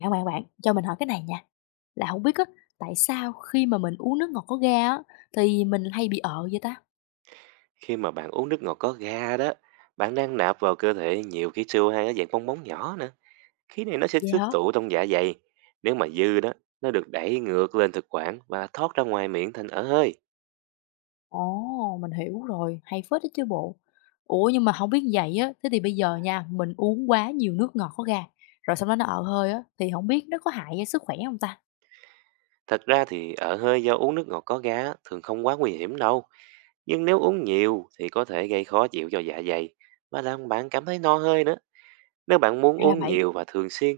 Bạn, cho mình hỏi cái này nha, là không biết á, tại sao khi mà mình uống nước ngọt có ga á, thì mình hay bị ợ vậy ta? Khi mà bạn uống nước ngọt có ga đó, bạn đang nạp vào cơ thể nhiều khí CO2 ở dạng bong bóng nhỏ nữa. Khí này nó sẽ Vậy tích hả? tụ trong dạ dày. Nếu mà dư đó, nó được đẩy ngược lên thực quản và thoát ra ngoài miệng thành ở hơi. Ồ, mình hiểu rồi, hay phết đó chứ bộ. Ủa, nhưng mà không biết như vậy á, thế thì bây giờ nha, mình uống quá nhiều nước ngọt có ga, rồi xong đó nó ợ hơi á, thì không biết nó có hại cho sức khỏe không ta? Thật ra thì ở hơi do uống nước ngọt có ga á, thường không quá nguy hiểm đâu. Nhưng nếu uống nhiều thì có thể gây khó chịu cho dạ dày và làm bạn cảm thấy no hơi nữa. Nếu bạn muốn Ra uống vậy, nhiều và thường xuyên,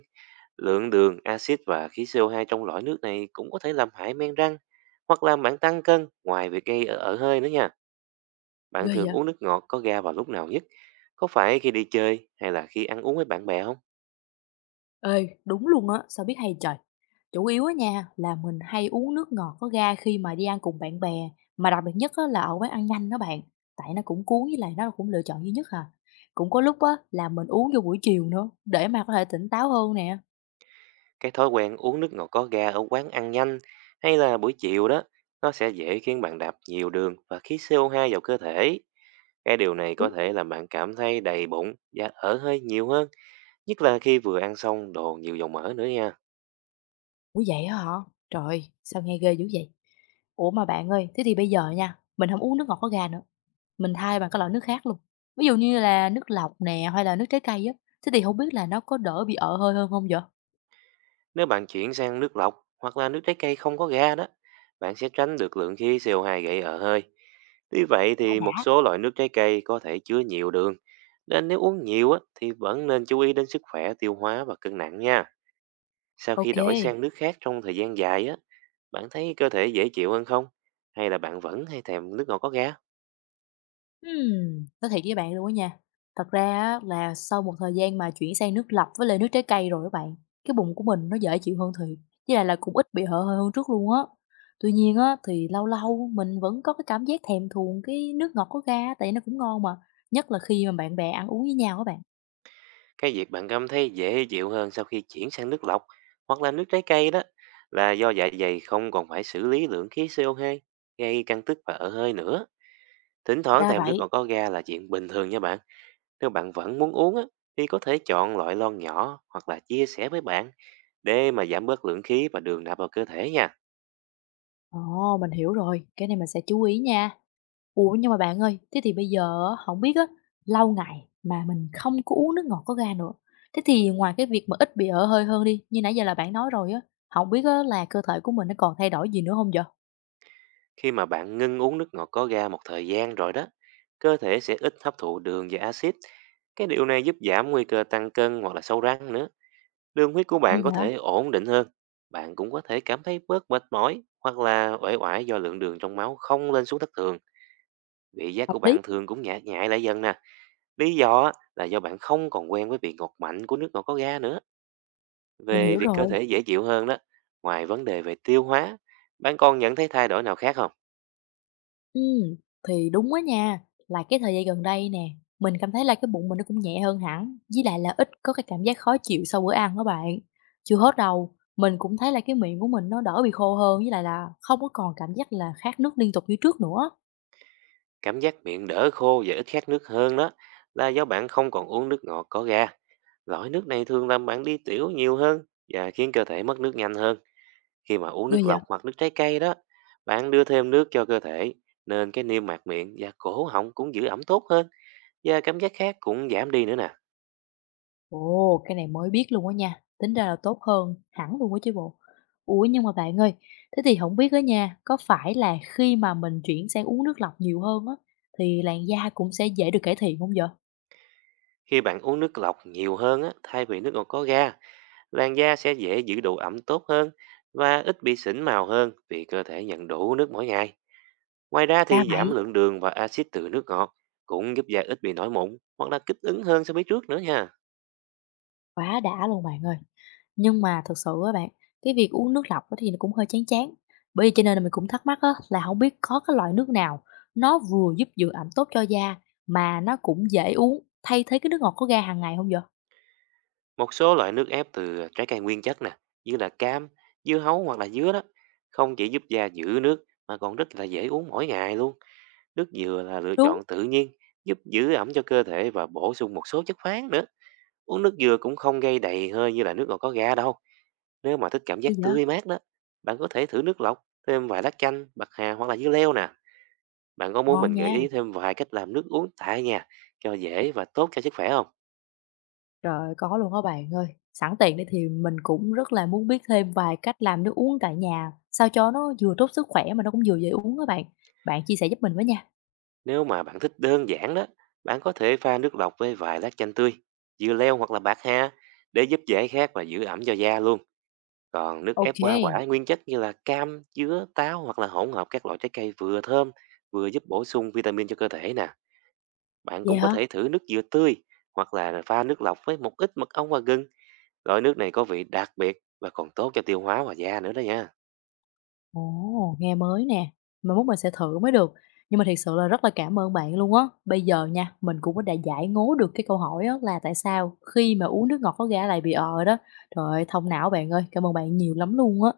Lượng đường, axit và khí CO2 trong lõi nước này cũng có thể làm hại men răng hoặc làm bạn tăng cân, ngoài việc gây ở hơi nữa nha. ghê Bạn thường vậy. uống nước ngọt có ga vào lúc nào nhất? Có phải khi đi chơi hay là khi ăn uống với bạn bè không? Ê, đúng luôn á, sao biết hay trời. Chủ yếu á nha là mình hay uống nước ngọt có ga khi mà đi ăn cùng bạn bè, mà đặc biệt nhất á là ở quán ăn nhanh đó bạn, tại nó cũng cuốn với lại nó cũng lựa chọn duy nhất à. Cũng có lúc á là mình uống vô buổi chiều nữa để mà có thể tỉnh táo hơn nè. Cái thói quen uống nước ngọt có ga ở quán ăn nhanh hay là buổi chiều đó, nó sẽ dễ khiến bạn đạp nhiều đường và khí CO2 vào cơ thể. Cái điều này có Đúng. thể làm bạn cảm thấy đầy bụng và ở hơi nhiều hơn, nhất là khi vừa ăn xong đồ nhiều dầu mỡ nữa nha. Ủa vậy hả? Trời, sao nghe ghê dữ vậy? Ủa mà bạn ơi, thế thì bây giờ nha, mình không uống nước ngọt có ga nữa. Mình thay bằng cái loại nước khác luôn. Ví dụ như là nước lọc nè hay là nước trái cây á. Thế thì không biết là nó có đỡ bị ợ hơi hơn không vậy? Nếu bạn chuyển sang nước lọc hoặc là nước trái cây không có ga đó, bạn sẽ tránh được lượng khí CO2 gây ở hơi. Tuy vậy Quá thì một đã. số loại nước trái cây có thể chứa nhiều đường, nên nếu uống nhiều á, thì vẫn nên chú ý đến sức khỏe tiêu hóa và cân nặng nha. Sau khi Ok. đổi sang nước khác trong thời gian dài á, bạn thấy cơ thể dễ chịu hơn không? Hay là bạn vẫn hay thèm nước ngọt có ga? Nói thiệt với bạn luôn á nha, thật ra á là sau một thời gian mà chuyển sang nước lọc với lại nước trái cây rồi các bạn, cái bụng của mình nó dễ chịu hơn thiệt, với lại là cũng ít bị hở hơi hơn trước luôn á. Tuy nhiên á thì lâu lâu mình vẫn có cái cảm giác thèm thuồng cái nước ngọt có ga tại nó cũng ngon mà, nhất là khi mà bạn bè ăn uống với nhau các bạn. Cái việc bạn cảm thấy dễ chịu hơn sau khi chuyển sang nước lọc hoặc là nước trái cây đó là do dạ dày không còn phải xử lý lượng khí CO2 gây căng tức và ở hơi nữa. Thỉnh thoảng Ra thèm nước vậy, ngọt có ga là chuyện bình thường nha bạn. Nếu bạn vẫn muốn uống á, thì có thể chọn loại lon nhỏ hoặc là chia sẻ với bạn để mà giảm bớt lượng khí và đường nạp vào cơ thể nha. ồ, mình hiểu rồi, cái này mình sẽ chú ý nha. Ủa, nhưng mà bạn ơi, thế thì bây giờ á, hổng biết á, lâu ngày mà mình không có uống nước ngọt có ga nữa, thế thì ngoài cái việc mà ít bị ợ hơi hơn đi, như nãy giờ là bạn nói rồi á, hổng biết á là cơ thể của mình nó còn thay đổi gì nữa hông vậy? Khi mà bạn ngưng uống nước ngọt có ga một thời gian rồi đó, cơ thể sẽ ít hấp thụ đường và axit. Cái điều này giúp giảm nguy cơ tăng cân hoặc là sâu răng nữa. Đường huyết của bạn Hay có vậy? thể ổn định hơn. Bạn cũng có thể cảm thấy bớt mệt mỏi hoặc là uể oải, do lượng đường trong máu không lên xuống thất thường. Vị giác Hợp của lý, bạn thường cũng nhẹ nhại lại dần nè. Lý do á, là do bạn không còn quen với vị ngọt mạnh của nước ngọt có ga nữa. mình Về hiểu việc cơ rồi. thể dễ chịu hơn đó, ngoài vấn đề về tiêu hóa, bạn còn nhận thấy thay đổi nào khác không? Ừm, thì đúng á nha, là cái thời gian gần đây nè, mình cảm thấy là cái bụng mình nó cũng nhẹ hơn hẳn, với lại là ít có cái cảm giác khó chịu sau bữa ăn á bạn. Chưa hết đâu, mình cũng thấy là cái miệng của mình nó đỡ bị khô hơn, với lại là không có còn cảm giác là khát nước liên tục như trước nữa. Cảm giác miệng đỡ khô và ít khát nước hơn đó là do bạn không còn uống nước ngọt có ga. Loại nước này thường làm bạn đi tiểu nhiều hơn và khiến cơ thể mất nước nhanh hơn. Khi mà uống Ghê nước vậy? lọc hoặc nước trái cây đó, bạn đưa thêm nước cho cơ thể, nên cái niêm mạc miệng và cổ họng cũng giữ ẩm tốt hơn, và cảm giác khát cũng giảm đi nữa nè. Ồ, cái này mới biết luôn á nha, tính ra là tốt hơn hẳn luôn á chứ bộ. Ủa nhưng mà bạn ơi, thế thì không biết á nha, có phải là khi mà mình chuyển sang uống nước lọc nhiều hơn á, thì làn da cũng sẽ dễ được cải thiện không vậy? Khi bạn uống nước lọc nhiều hơn á, thay vì nước ngọt có ga, làn da sẽ dễ giữ độ ẩm tốt hơn và ít bị sỉn màu hơn, vì cơ thể nhận đủ nước mỗi ngày. Ngoài ra Ra thì giảm vậy. lượng đường và axit từ nước ngọt cũng giúp da ít bị nổi mụn hoặc là kích ứng hơn so với trước nữa nha. Quá đã luôn bạn ơi. Nhưng mà thật sự á bạn, cái việc uống nước lọc á thì nó cũng hơi chán chán. Bởi vì cho nên là mình cũng thắc mắc á, là không biết có cái loại nước nào nó vừa giúp dưỡng ẩm tốt cho da mà nó cũng dễ uống, thay thế cái nước ngọt có ga hàng ngày không vậy? Một số loại nước ép từ trái cây nguyên chất nè, như là cam, dưa hấu hoặc là dứa đó, không chỉ giúp da giữ nước mà còn rất là dễ uống mỗi ngày luôn. Nước dừa là lựa Đúng. chọn tự nhiên, giúp giữ ẩm cho cơ thể và bổ sung một số chất khoáng nữa. Uống nước dừa cũng không gây đầy hơi như là nước ngọt có ga đâu. Nếu mà thích cảm giác Hay vậy? tươi mát đó, bạn có thể thử nước lọc, thêm vài lá chanh, bạc hà hoặc là dưa leo nè. Bạn có muốn Ngon mình gợi nha. ý thêm vài cách làm nước uống tại nhà cho dễ và tốt cho sức khỏe không? Trời ơi, có luôn á bạn ơi. Sẵn tiện đây thì mình cũng rất là muốn biết thêm vài cách làm nước uống tại nhà, sao cho nó vừa tốt sức khỏe mà nó cũng vừa dễ uống á bạn. Bạn chia sẻ giúp mình với nha. Nếu mà bạn thích đơn giản đó, bạn có thể pha nước lọc với vài lát chanh tươi, dưa leo hoặc là bạc hà, để giúp giải khát và giữ ẩm cho da luôn. Còn nước ép Ok, hoa quả nguyên chất như là cam, dứa, táo hoặc là hỗn hợp các loại trái cây vừa thơm, vừa giúp bổ sung vitamin cho cơ thể nè. Bạn Vậy cũng có hả? thể thử nước dừa tươi hoặc là pha nước lọc với một ít mật ong và gừng. Loại nước này có vị đặc biệt và còn tốt cho tiêu hóa và da nữa đó nha. Ồ, nghe mới nè. Mai mốt mình sẽ thử mới được. Nhưng mà thiệt sự là rất là cảm ơn bạn luôn á. Bây giờ nha, mình cũng đã giải ngố được cái câu hỏi á là tại sao khi mà uống nước ngọt có ga lại bị ờ đó. Trời ơi, thông não bạn ơi, cảm ơn bạn nhiều lắm luôn á.